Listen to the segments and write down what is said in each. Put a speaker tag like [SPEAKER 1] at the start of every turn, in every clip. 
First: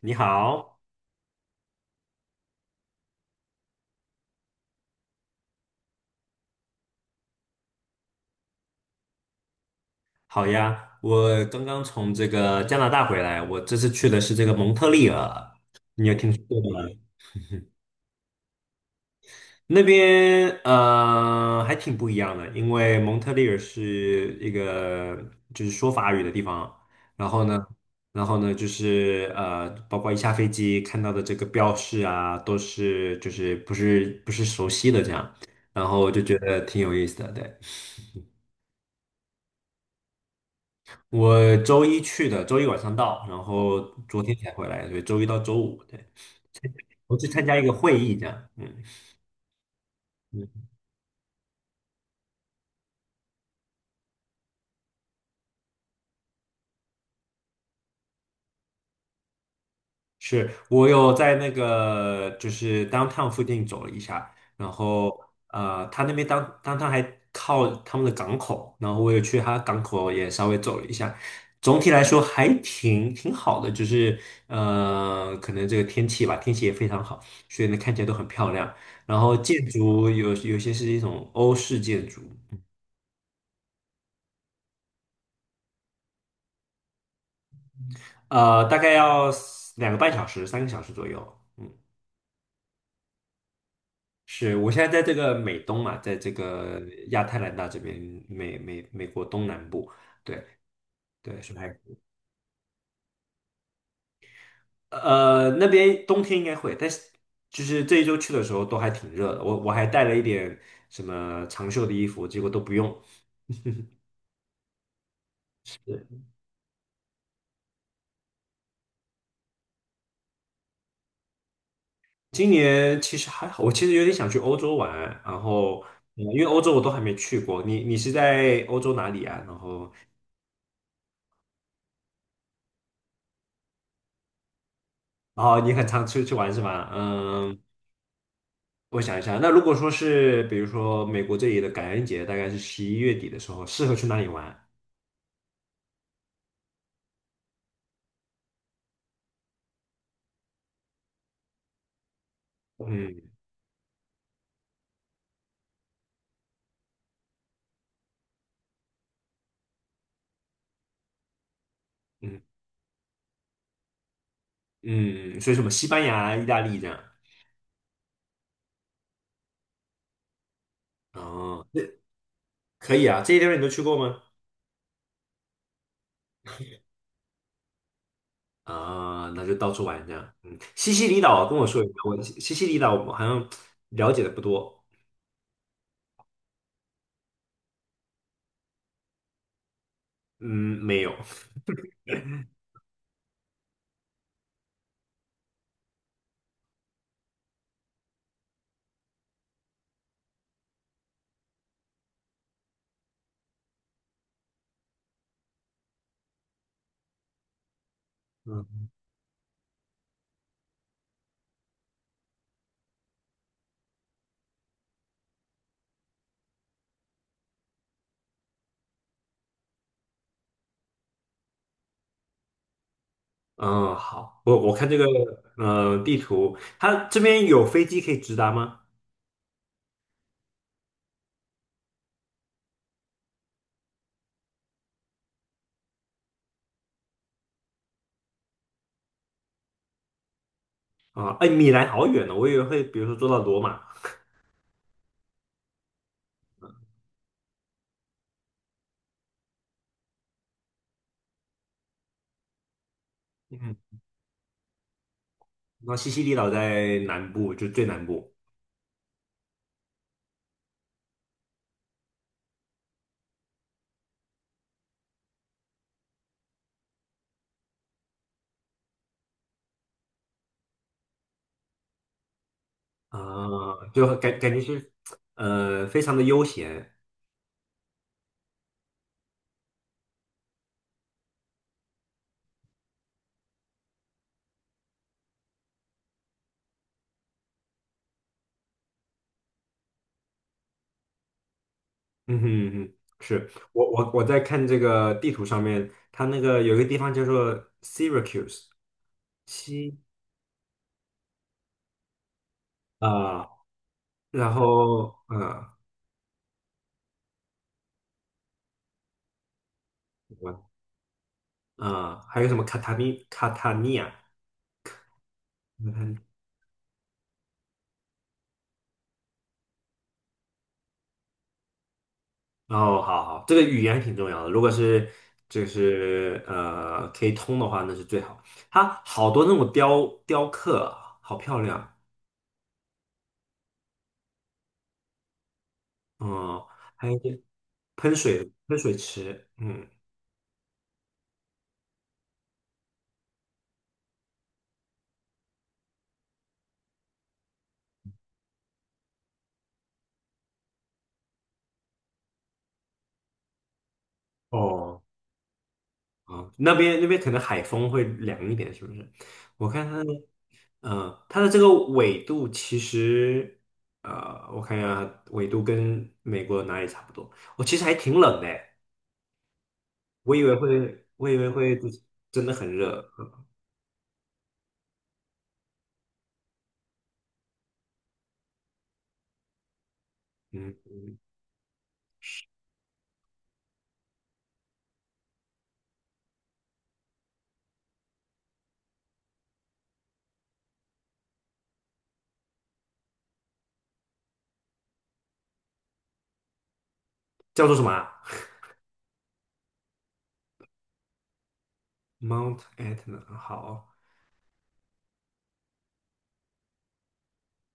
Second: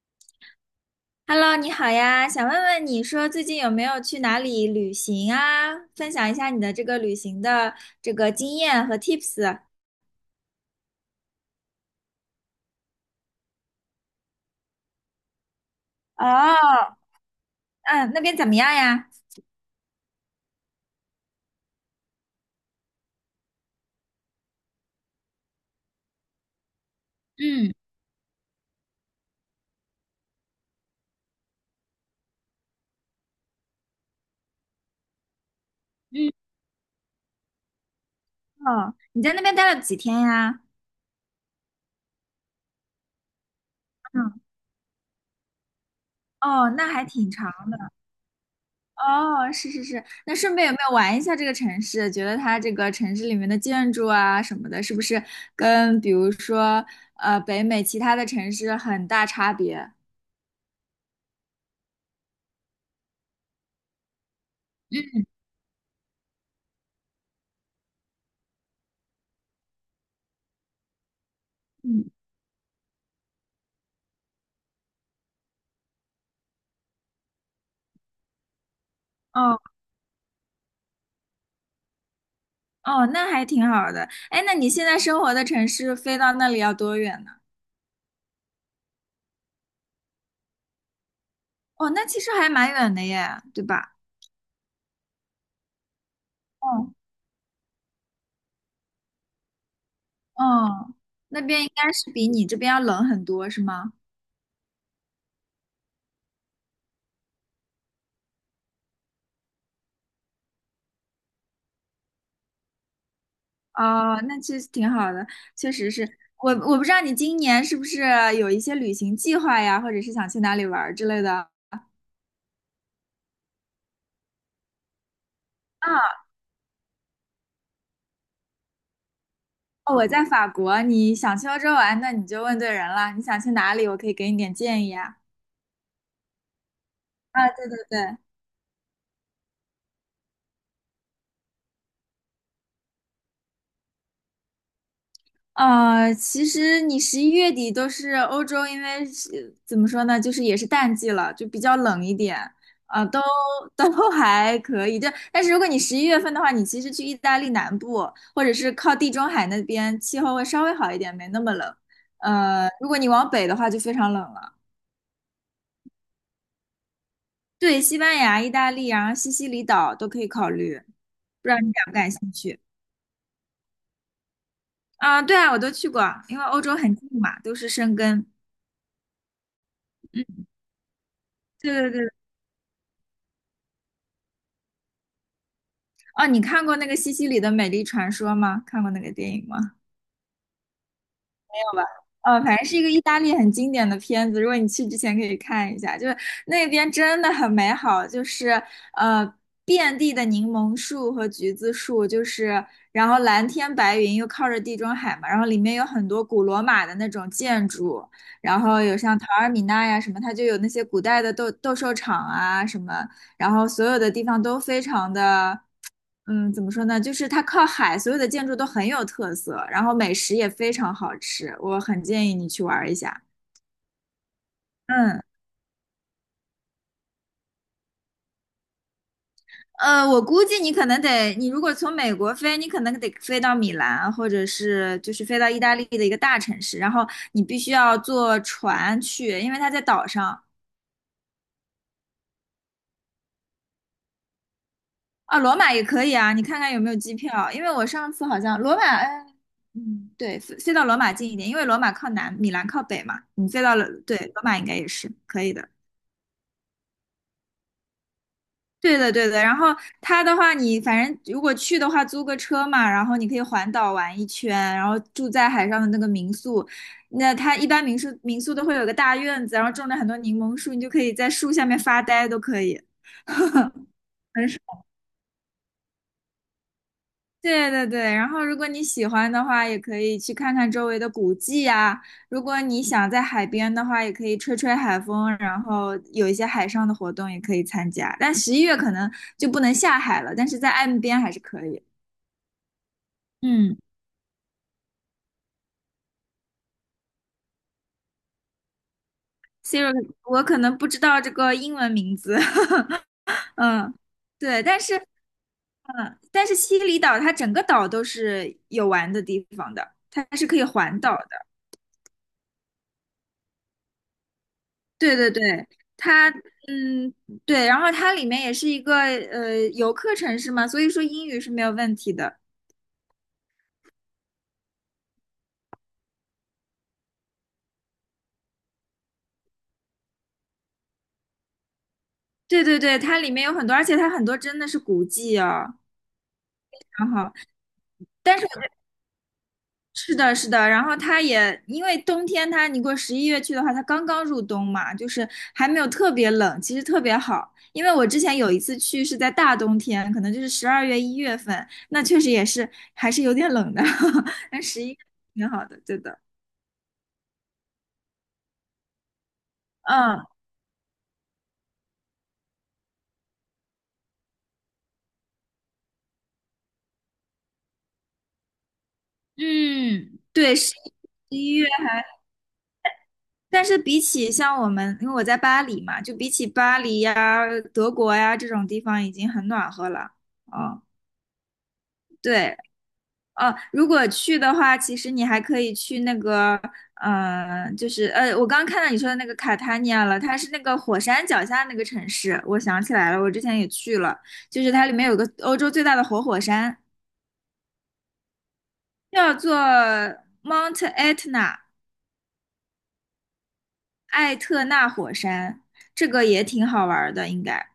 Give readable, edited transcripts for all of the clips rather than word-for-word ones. [SPEAKER 1] 你好，
[SPEAKER 2] Hello，你好呀，想问问你说最近有没有去哪里旅行啊？分享一下你的这个旅行的这个经验和 tips。
[SPEAKER 1] 好呀，我刚刚从这个加拿大回来，我这次去的是这个蒙特利尔，你有
[SPEAKER 2] 哦，
[SPEAKER 1] 听说过吗？
[SPEAKER 2] 嗯，那边怎么样呀？
[SPEAKER 1] 那边还挺不一样的，因为蒙特利尔是一个就是说法语的地方，然后呢，
[SPEAKER 2] 嗯
[SPEAKER 1] 然后呢就是，包括一下飞机看到的这个标识啊，都是就是不是熟悉的这样，然后我就
[SPEAKER 2] 嗯，
[SPEAKER 1] 觉得挺有意思的，对。
[SPEAKER 2] 哦，你在那边待了几天呀？
[SPEAKER 1] 我周一去的，周一晚上到，然后昨天
[SPEAKER 2] 嗯，
[SPEAKER 1] 才回来，所以周一到周五，对，
[SPEAKER 2] 哦，那还
[SPEAKER 1] 我去
[SPEAKER 2] 挺
[SPEAKER 1] 参
[SPEAKER 2] 长。
[SPEAKER 1] 加一个会议，这样，嗯
[SPEAKER 2] 哦，是是是，那顺
[SPEAKER 1] 嗯，
[SPEAKER 2] 便有没有玩一下这个城市？觉得它这个城市里面的建筑啊什么的，是不是跟比如说北美其他的城市很大差别？
[SPEAKER 1] 是我有在那个就是 downtown 附近走了一下，然后，
[SPEAKER 2] 嗯
[SPEAKER 1] 他那边当 downtown 还靠他们的港口，然后我也去他港口也稍微走了一下，总体来
[SPEAKER 2] 嗯，
[SPEAKER 1] 说还挺好的，就是，可能这个天气吧，天气也非常好，所以呢看起来都很漂亮。然后
[SPEAKER 2] 哦。
[SPEAKER 1] 建筑有些是一种欧式建筑。
[SPEAKER 2] 哦，那还挺好的。哎，那你现在生活的城市飞到那里要多远呢？
[SPEAKER 1] 大概要两个半小时、三个小时左右。嗯，
[SPEAKER 2] 哦，那其实还蛮远的耶，对吧？
[SPEAKER 1] 是我现在在这个美东嘛，在这个
[SPEAKER 2] 哦，
[SPEAKER 1] 亚特兰大这边，美国东南部。对
[SPEAKER 2] 哦，那
[SPEAKER 1] 对，是
[SPEAKER 2] 边
[SPEAKER 1] 还
[SPEAKER 2] 应该是比你这边要冷很多，是吗？
[SPEAKER 1] 那边冬天应该会，但是就是这一周去的时候都还挺热的。我还带了一点什么长袖的衣服，结果都不用。
[SPEAKER 2] 哦，那其实挺好的，确实是。
[SPEAKER 1] 对，
[SPEAKER 2] 我不知道你今年是不是有一些旅行计划呀，或者是想去哪里玩儿之类的。
[SPEAKER 1] 今年其实还好，我其实有点想去欧洲玩，然后。嗯
[SPEAKER 2] 啊，
[SPEAKER 1] 因为欧洲我都还没去过，你是在欧洲哪里啊？然后
[SPEAKER 2] 哦我在法国，你想去欧洲玩，那你就问对人了。你想去哪里，我可以给你点建议啊。
[SPEAKER 1] 哦，你很常出去玩是吧？
[SPEAKER 2] 啊，
[SPEAKER 1] 嗯，
[SPEAKER 2] 对对对，
[SPEAKER 1] 我想一下，那如果说是比如说美国这里的感恩节，大概是11月底的时候，适合去哪里玩？
[SPEAKER 2] 其实你11月底都是欧洲，因为是怎么说呢，就是也是淡季了，就比较冷一点，啊、都
[SPEAKER 1] 嗯
[SPEAKER 2] 都 还可以。但是如果你11月份的话，你其实去意大利南部，或者是靠地中海那边，气候会稍微好一点，没那么冷。
[SPEAKER 1] 嗯
[SPEAKER 2] 如果你往北的话，就非常冷了。
[SPEAKER 1] 嗯，所以什么西班牙、意大利这样。
[SPEAKER 2] 对，西班牙、意大利，然后西西里岛都可以考虑，不知道
[SPEAKER 1] 哦，
[SPEAKER 2] 你
[SPEAKER 1] 那
[SPEAKER 2] 感不感兴趣？
[SPEAKER 1] 可以啊，这些地方你都去过吗？
[SPEAKER 2] 啊、对啊，我都去过，因为欧洲很近嘛，都是生根。
[SPEAKER 1] 啊、那就到处玩这样。
[SPEAKER 2] 嗯，
[SPEAKER 1] 嗯，西西里岛跟我
[SPEAKER 2] 对
[SPEAKER 1] 说一
[SPEAKER 2] 对
[SPEAKER 1] 下，我
[SPEAKER 2] 对。
[SPEAKER 1] 西西里岛我好像了解的不多。
[SPEAKER 2] 哦，你看过那个西西里的美丽传说吗？看过那个电影吗？
[SPEAKER 1] 嗯，没有。
[SPEAKER 2] 没有吧？哦，反正是一个意大利很经典的片子，如果你去之前可以看一下，就是那边真的很美好，就是呃遍地的柠檬树和橘子树，就是然后蓝天白云又靠着地中海嘛，然后里面有很多古罗马的那种建筑，然后
[SPEAKER 1] 嗯
[SPEAKER 2] 有像陶尔米纳呀什么，它就有那些古代的斗兽场啊什么，然后所有的地方都非常的，嗯，怎么说呢？就是它靠海，所有的建筑都很有特色，然后美食也非常好吃，我很建议你去玩儿一下。
[SPEAKER 1] 嗯，好，我看这个
[SPEAKER 2] 嗯，
[SPEAKER 1] 地图，它这边有飞机可以直达吗？
[SPEAKER 2] 我估计你可能得，你如果从美国飞，你可能得飞到米兰，或者是就是飞到意大利的一个大城市，然后你必须要坐船去，因为它在岛上。
[SPEAKER 1] 啊，哎，米兰好远呢，我以为会比如说坐到罗马，
[SPEAKER 2] 啊，罗马也可以啊，你看看有没有机票，因为我上次好像罗马，哎，嗯，对，飞到罗马近一点，因为罗马靠南，米兰靠北嘛，你飞到
[SPEAKER 1] 嗯，
[SPEAKER 2] 了，对，罗马应该也是可以的。
[SPEAKER 1] 那西西里岛在南部，就最南部
[SPEAKER 2] 对的，对的。然后它的话，你反正如果去的话，租个车嘛，然后你可以环岛玩一圈，然后住在海上的那个民宿。那它一般民宿都会有个大院子，然后种了很多柠檬树，你就可以在树下面发呆，都可以。
[SPEAKER 1] 啊，就感觉是非常的悠闲，
[SPEAKER 2] 对对对，然后如果你喜欢的话，也可以去看看周围的古迹呀。如果你想在海边的话，也可以吹吹海风，然后有一些海上的活动也可以参加。但十一月可能就不能下海了，但是在岸边还是可以。
[SPEAKER 1] 嗯哼嗯哼，是
[SPEAKER 2] 嗯
[SPEAKER 1] 我在看这个地图上面，它那个有一个地方叫做 Syracuse 西
[SPEAKER 2] ，Siri，我可能不知道这个英文名字，
[SPEAKER 1] 啊，
[SPEAKER 2] 嗯，
[SPEAKER 1] 然
[SPEAKER 2] 对，但是
[SPEAKER 1] 后
[SPEAKER 2] 嗯，但是西里岛它整个岛都是有玩的地方的，它是可
[SPEAKER 1] 我
[SPEAKER 2] 以环岛的。
[SPEAKER 1] 啊，还有什么卡塔尼亚，
[SPEAKER 2] 对对对。它。嗯，对，然后它里面也是一个游客城市嘛，所以说英语是没有问题的。
[SPEAKER 1] 哦，好好，这个语言挺重要的。如果是就是可以通的话，那是最好。它好多那种雕刻啊好漂亮。
[SPEAKER 2] 对对对，它里面有很多，而且它很多真的是古迹哦。
[SPEAKER 1] 嗯，还
[SPEAKER 2] 然
[SPEAKER 1] 有一
[SPEAKER 2] 后，
[SPEAKER 1] 些喷
[SPEAKER 2] 但是
[SPEAKER 1] 水喷水池，嗯，
[SPEAKER 2] 是的，是的，然后它也因为冬天它，你如果十一月去的话，它刚刚入冬嘛，就是还没有特别冷，其实特别好。因为我之前有一次去是在大冬天，可能就是12月1月份，那确实也是还是有点冷的，但十一
[SPEAKER 1] 哦，
[SPEAKER 2] 挺好的，对的。
[SPEAKER 1] 啊，那边可能海风会凉一点，是不是？我看它的，
[SPEAKER 2] 嗯
[SPEAKER 1] 它的这个纬度其实，我看一下，纬度跟美国哪里差不多？其实还挺冷的，
[SPEAKER 2] 嗯，
[SPEAKER 1] 我以为
[SPEAKER 2] 对，十
[SPEAKER 1] 会，我以为
[SPEAKER 2] 一。月。
[SPEAKER 1] 会就是真的很热。嗯
[SPEAKER 2] 但是比起像我们，因为我在巴黎嘛，就比起巴黎呀、德国呀这种地方已经很暖和了。
[SPEAKER 1] 嗯，
[SPEAKER 2] 哦，
[SPEAKER 1] 嗯，
[SPEAKER 2] 对，哦，如果去的话，其实你还可以去那个，就是我刚看到你说的那个卡塔尼亚了，它是那个火山脚下那个城市，我想起来了，我之前也去了，就是它里面有个欧洲最大的活火山，
[SPEAKER 1] 叫做什么啊
[SPEAKER 2] 叫做 Mount Etna。
[SPEAKER 1] ？Mount Etna。好
[SPEAKER 2] 艾特纳火山，这个也挺好玩的，应该。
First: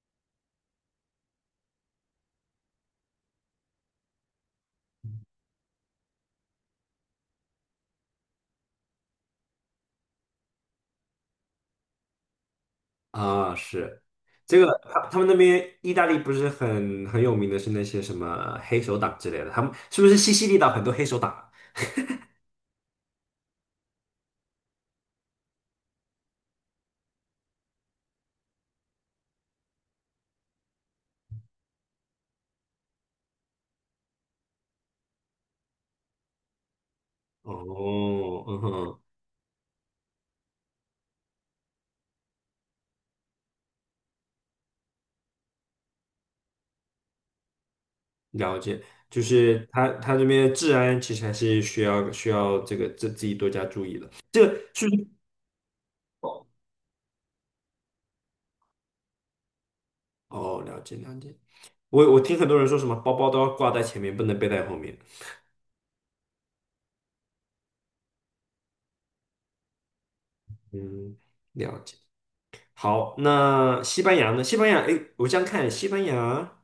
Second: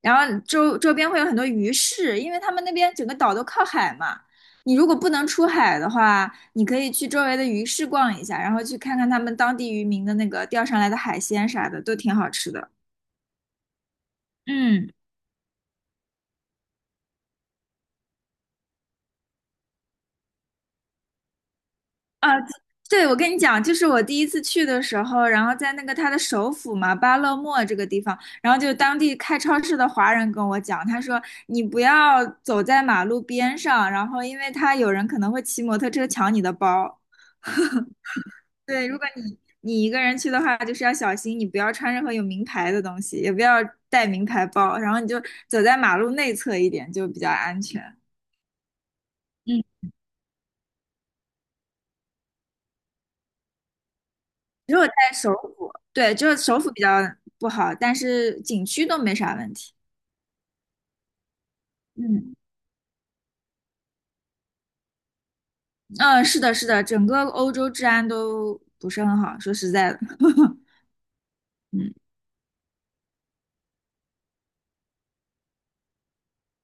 [SPEAKER 2] 然后周边会有很多鱼市，因为他们那边整个岛都靠海嘛。你如果不能出海的话，你可以去周围的鱼市逛一下，然后去看看他们当地渔民的那个钓上来的海鲜啥的，都挺好吃的。
[SPEAKER 1] 啊，是这个，
[SPEAKER 2] 嗯。
[SPEAKER 1] 他们那边意大利不是很有名的是那些什么黑手党之类的，他们是不是西西里岛很多黑手党啊
[SPEAKER 2] 啊，对，我跟你讲，就是我第一次去的时候，然后在那个他的首府嘛，巴勒莫这个地方，然后就当地开超市的华人跟我讲，他说你不要走在马路边上，然后因为他有人可能会骑摩托车抢你的包。
[SPEAKER 1] 哦，嗯
[SPEAKER 2] 对，如
[SPEAKER 1] 哼，
[SPEAKER 2] 果你一个人去的话，就是要小心，你不要穿任何有名牌的东西，也不要带名牌包，然后你就走在马路内侧一点，就比较安全。
[SPEAKER 1] 了解，就
[SPEAKER 2] 嗯。
[SPEAKER 1] 是他这边治安其实还是需要这个自己多加注意的。这个
[SPEAKER 2] 只有
[SPEAKER 1] 是
[SPEAKER 2] 在
[SPEAKER 1] 不是？
[SPEAKER 2] 首府，对，就是首府比较不好，但是景区都没啥问题。
[SPEAKER 1] 哦，了解了解。我
[SPEAKER 2] 嗯
[SPEAKER 1] 听很多人说什么包包都要挂在前面，不能背在后面。
[SPEAKER 2] 嗯，是的，是的，整个欧洲治安都不是很好，说实在的，
[SPEAKER 1] 嗯，了
[SPEAKER 2] 嗯，
[SPEAKER 1] 解。好，那西班牙呢？西班牙，哎，我这样看，西班牙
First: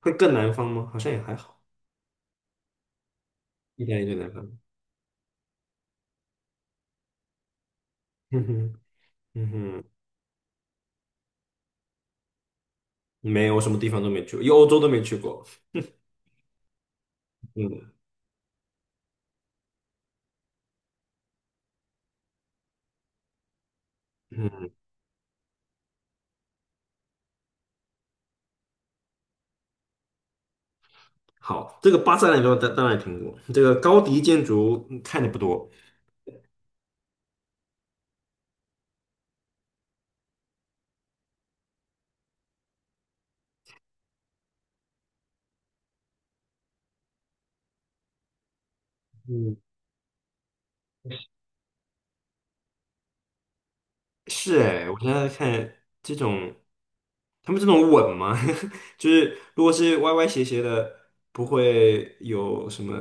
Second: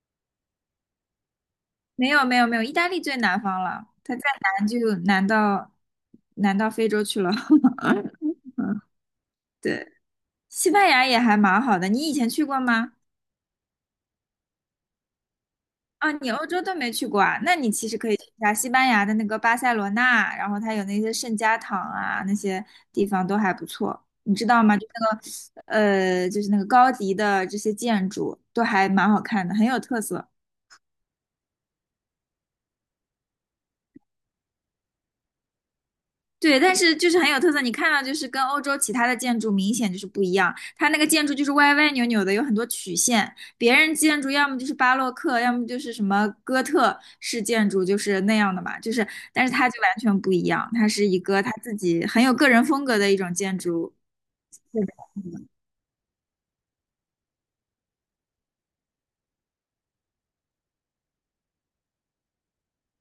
[SPEAKER 1] 会更南方吗？好像也还好，
[SPEAKER 2] 没有没有没有，意大利最南方
[SPEAKER 1] 意
[SPEAKER 2] 了，
[SPEAKER 1] 大利
[SPEAKER 2] 它
[SPEAKER 1] 点
[SPEAKER 2] 再
[SPEAKER 1] 南方。
[SPEAKER 2] 南就南到南到非洲去了。
[SPEAKER 1] 嗯哼，嗯哼，
[SPEAKER 2] 对，西班牙也还蛮好的，你以前去过吗？
[SPEAKER 1] 没有，我什么地方都没去过，因为欧洲都没去过。
[SPEAKER 2] 啊，你欧洲都没去过啊？那你其
[SPEAKER 1] 嗯
[SPEAKER 2] 实可以去一下西班牙的那个巴塞罗那，然后它有那些圣家堂啊，那些地方都还不错，你知道
[SPEAKER 1] 嗯，
[SPEAKER 2] 吗？就那个，就是那个高迪的这些建筑都还蛮好看的，很有特色。
[SPEAKER 1] 好，这个巴塞罗那当然也听过，这个高迪建筑看的不多。
[SPEAKER 2] 对，但是就是很有特色，你看到就是跟欧洲其他的建筑明显就是不一样，它那个建筑就是歪歪扭扭的，有很多曲线。别人建筑要么就是巴洛克，要么就是什么哥特式建筑，就是那样的嘛，就是，但是
[SPEAKER 1] 嗯，
[SPEAKER 2] 它就完全不一样，它是一个它自己很有个人风格的一种建筑。
[SPEAKER 1] 是哎，我现在看这种，他们这种稳吗？就是如果是歪歪斜斜的，不会有什么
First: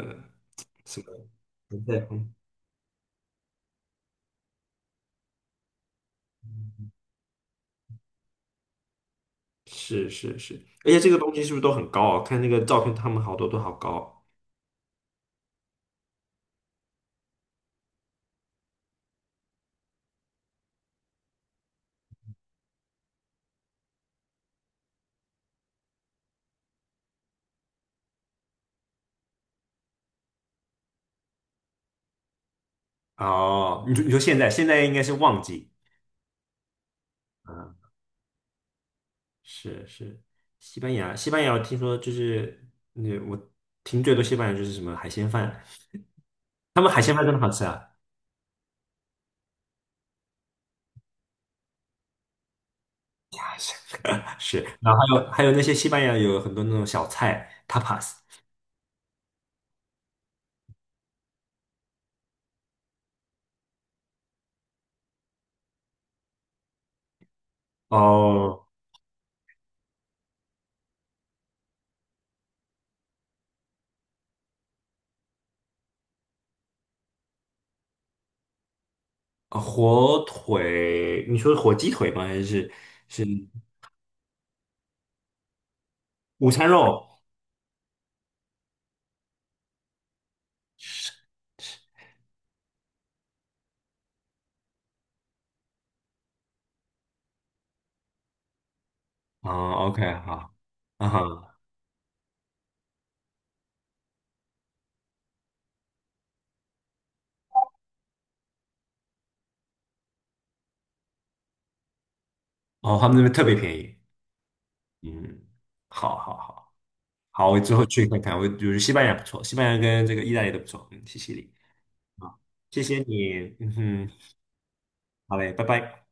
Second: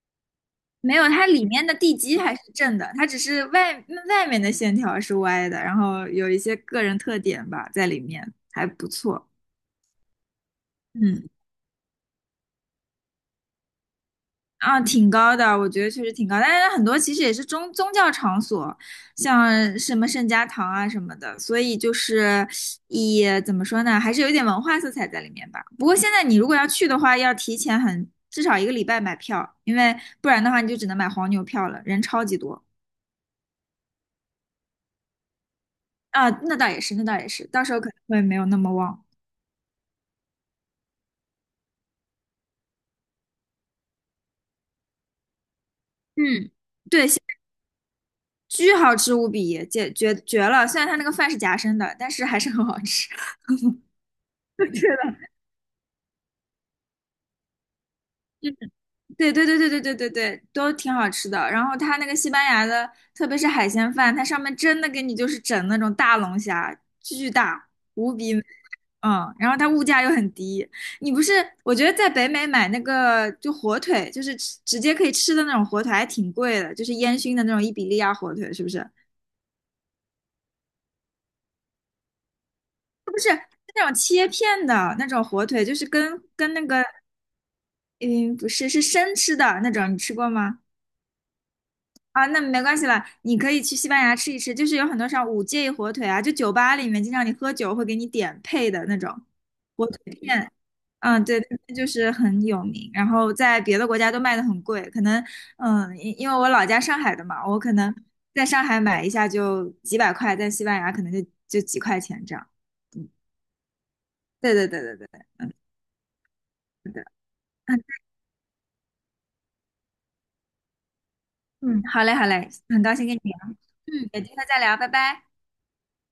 [SPEAKER 2] 没
[SPEAKER 1] 什
[SPEAKER 2] 有，
[SPEAKER 1] 么。
[SPEAKER 2] 它里面的地基还是正的，它只是外面的线条是歪的，然后有一些个人特点吧在里面，还不错。
[SPEAKER 1] 是是是，而且这个
[SPEAKER 2] 嗯。
[SPEAKER 1] 东西是不是都很高啊？看那个照片，他们好多都好高。
[SPEAKER 2] 啊，挺高的，我觉得确实挺高，但是很多其实也是宗教场所，像什么圣家堂啊什么的，所以就是也怎么说呢，还是有一点文化色彩在里面吧。不过现在你如果要去的话，要提前很至少1个礼拜买票，因为不然的话你就只能买黄牛票了，人超级多
[SPEAKER 1] 哦，你说现在应该是旺季，
[SPEAKER 2] 啊。那倒也是，那倒也是，到
[SPEAKER 1] 啊？
[SPEAKER 2] 时候可能会没有那么旺。
[SPEAKER 1] 是是，西班牙，西班牙，我听说就是，那我听最多西班牙就是什么海鲜饭，
[SPEAKER 2] 嗯，
[SPEAKER 1] 他们海
[SPEAKER 2] 对，
[SPEAKER 1] 鲜
[SPEAKER 2] 现
[SPEAKER 1] 饭真
[SPEAKER 2] 在
[SPEAKER 1] 的好吃啊。
[SPEAKER 2] 巨好吃无比，绝绝绝了。虽然它那个饭是夹生的，但是还是很好吃。
[SPEAKER 1] 是，
[SPEAKER 2] 对的。
[SPEAKER 1] 然后还有那些西班牙有很多那种小菜 tapas，
[SPEAKER 2] 对对对对对对对对，都挺好吃的。然后它那个西班牙的，特别是海鲜饭，它上面真的给你就是整那种大龙虾，巨大无比美
[SPEAKER 1] 哦，
[SPEAKER 2] 嗯。然后它物价又很低，你不是？我觉得在北美买那个就火腿，就是吃直接可以吃的那种火腿，还挺贵的，就是烟熏的那种伊比利亚火腿，是不是？
[SPEAKER 1] 火腿，你说火鸡腿吗？还是是
[SPEAKER 2] 那种切片的那种火腿，就是跟
[SPEAKER 1] 午
[SPEAKER 2] 跟那
[SPEAKER 1] 餐
[SPEAKER 2] 个
[SPEAKER 1] 肉？
[SPEAKER 2] 嗯不是是生吃的那种，你吃过吗？
[SPEAKER 1] 是
[SPEAKER 2] 啊，那没关系了，你可以去西班牙吃一吃，就是有很多像五戒火腿啊，就酒吧里面经常你喝酒会给你点配的那种
[SPEAKER 1] 啊
[SPEAKER 2] 火
[SPEAKER 1] ，OK，
[SPEAKER 2] 腿片，
[SPEAKER 1] 好，啊
[SPEAKER 2] 嗯，对，
[SPEAKER 1] 哈。
[SPEAKER 2] 那就是很有名，然后在别的国家都卖的很贵，可能，嗯，因为我老家上海的嘛，我可能在上海买一下就几百块，在西班牙可能就几块钱这样，
[SPEAKER 1] 哦，他
[SPEAKER 2] 嗯，
[SPEAKER 1] 们那边特别便宜。
[SPEAKER 2] 对对对对对，
[SPEAKER 1] 嗯，好，好，好，好，我之后 去看看。我就是西班牙不错，西班牙跟这个意大利都不错，嗯，谢谢你
[SPEAKER 2] 嗯，好嘞好
[SPEAKER 1] 好，
[SPEAKER 2] 嘞，很
[SPEAKER 1] 谢
[SPEAKER 2] 高
[SPEAKER 1] 谢
[SPEAKER 2] 兴跟你聊，
[SPEAKER 1] 你，嗯
[SPEAKER 2] 嗯，
[SPEAKER 1] 哼，
[SPEAKER 2] 有机会再聊，拜拜。
[SPEAKER 1] 好嘞，拜拜。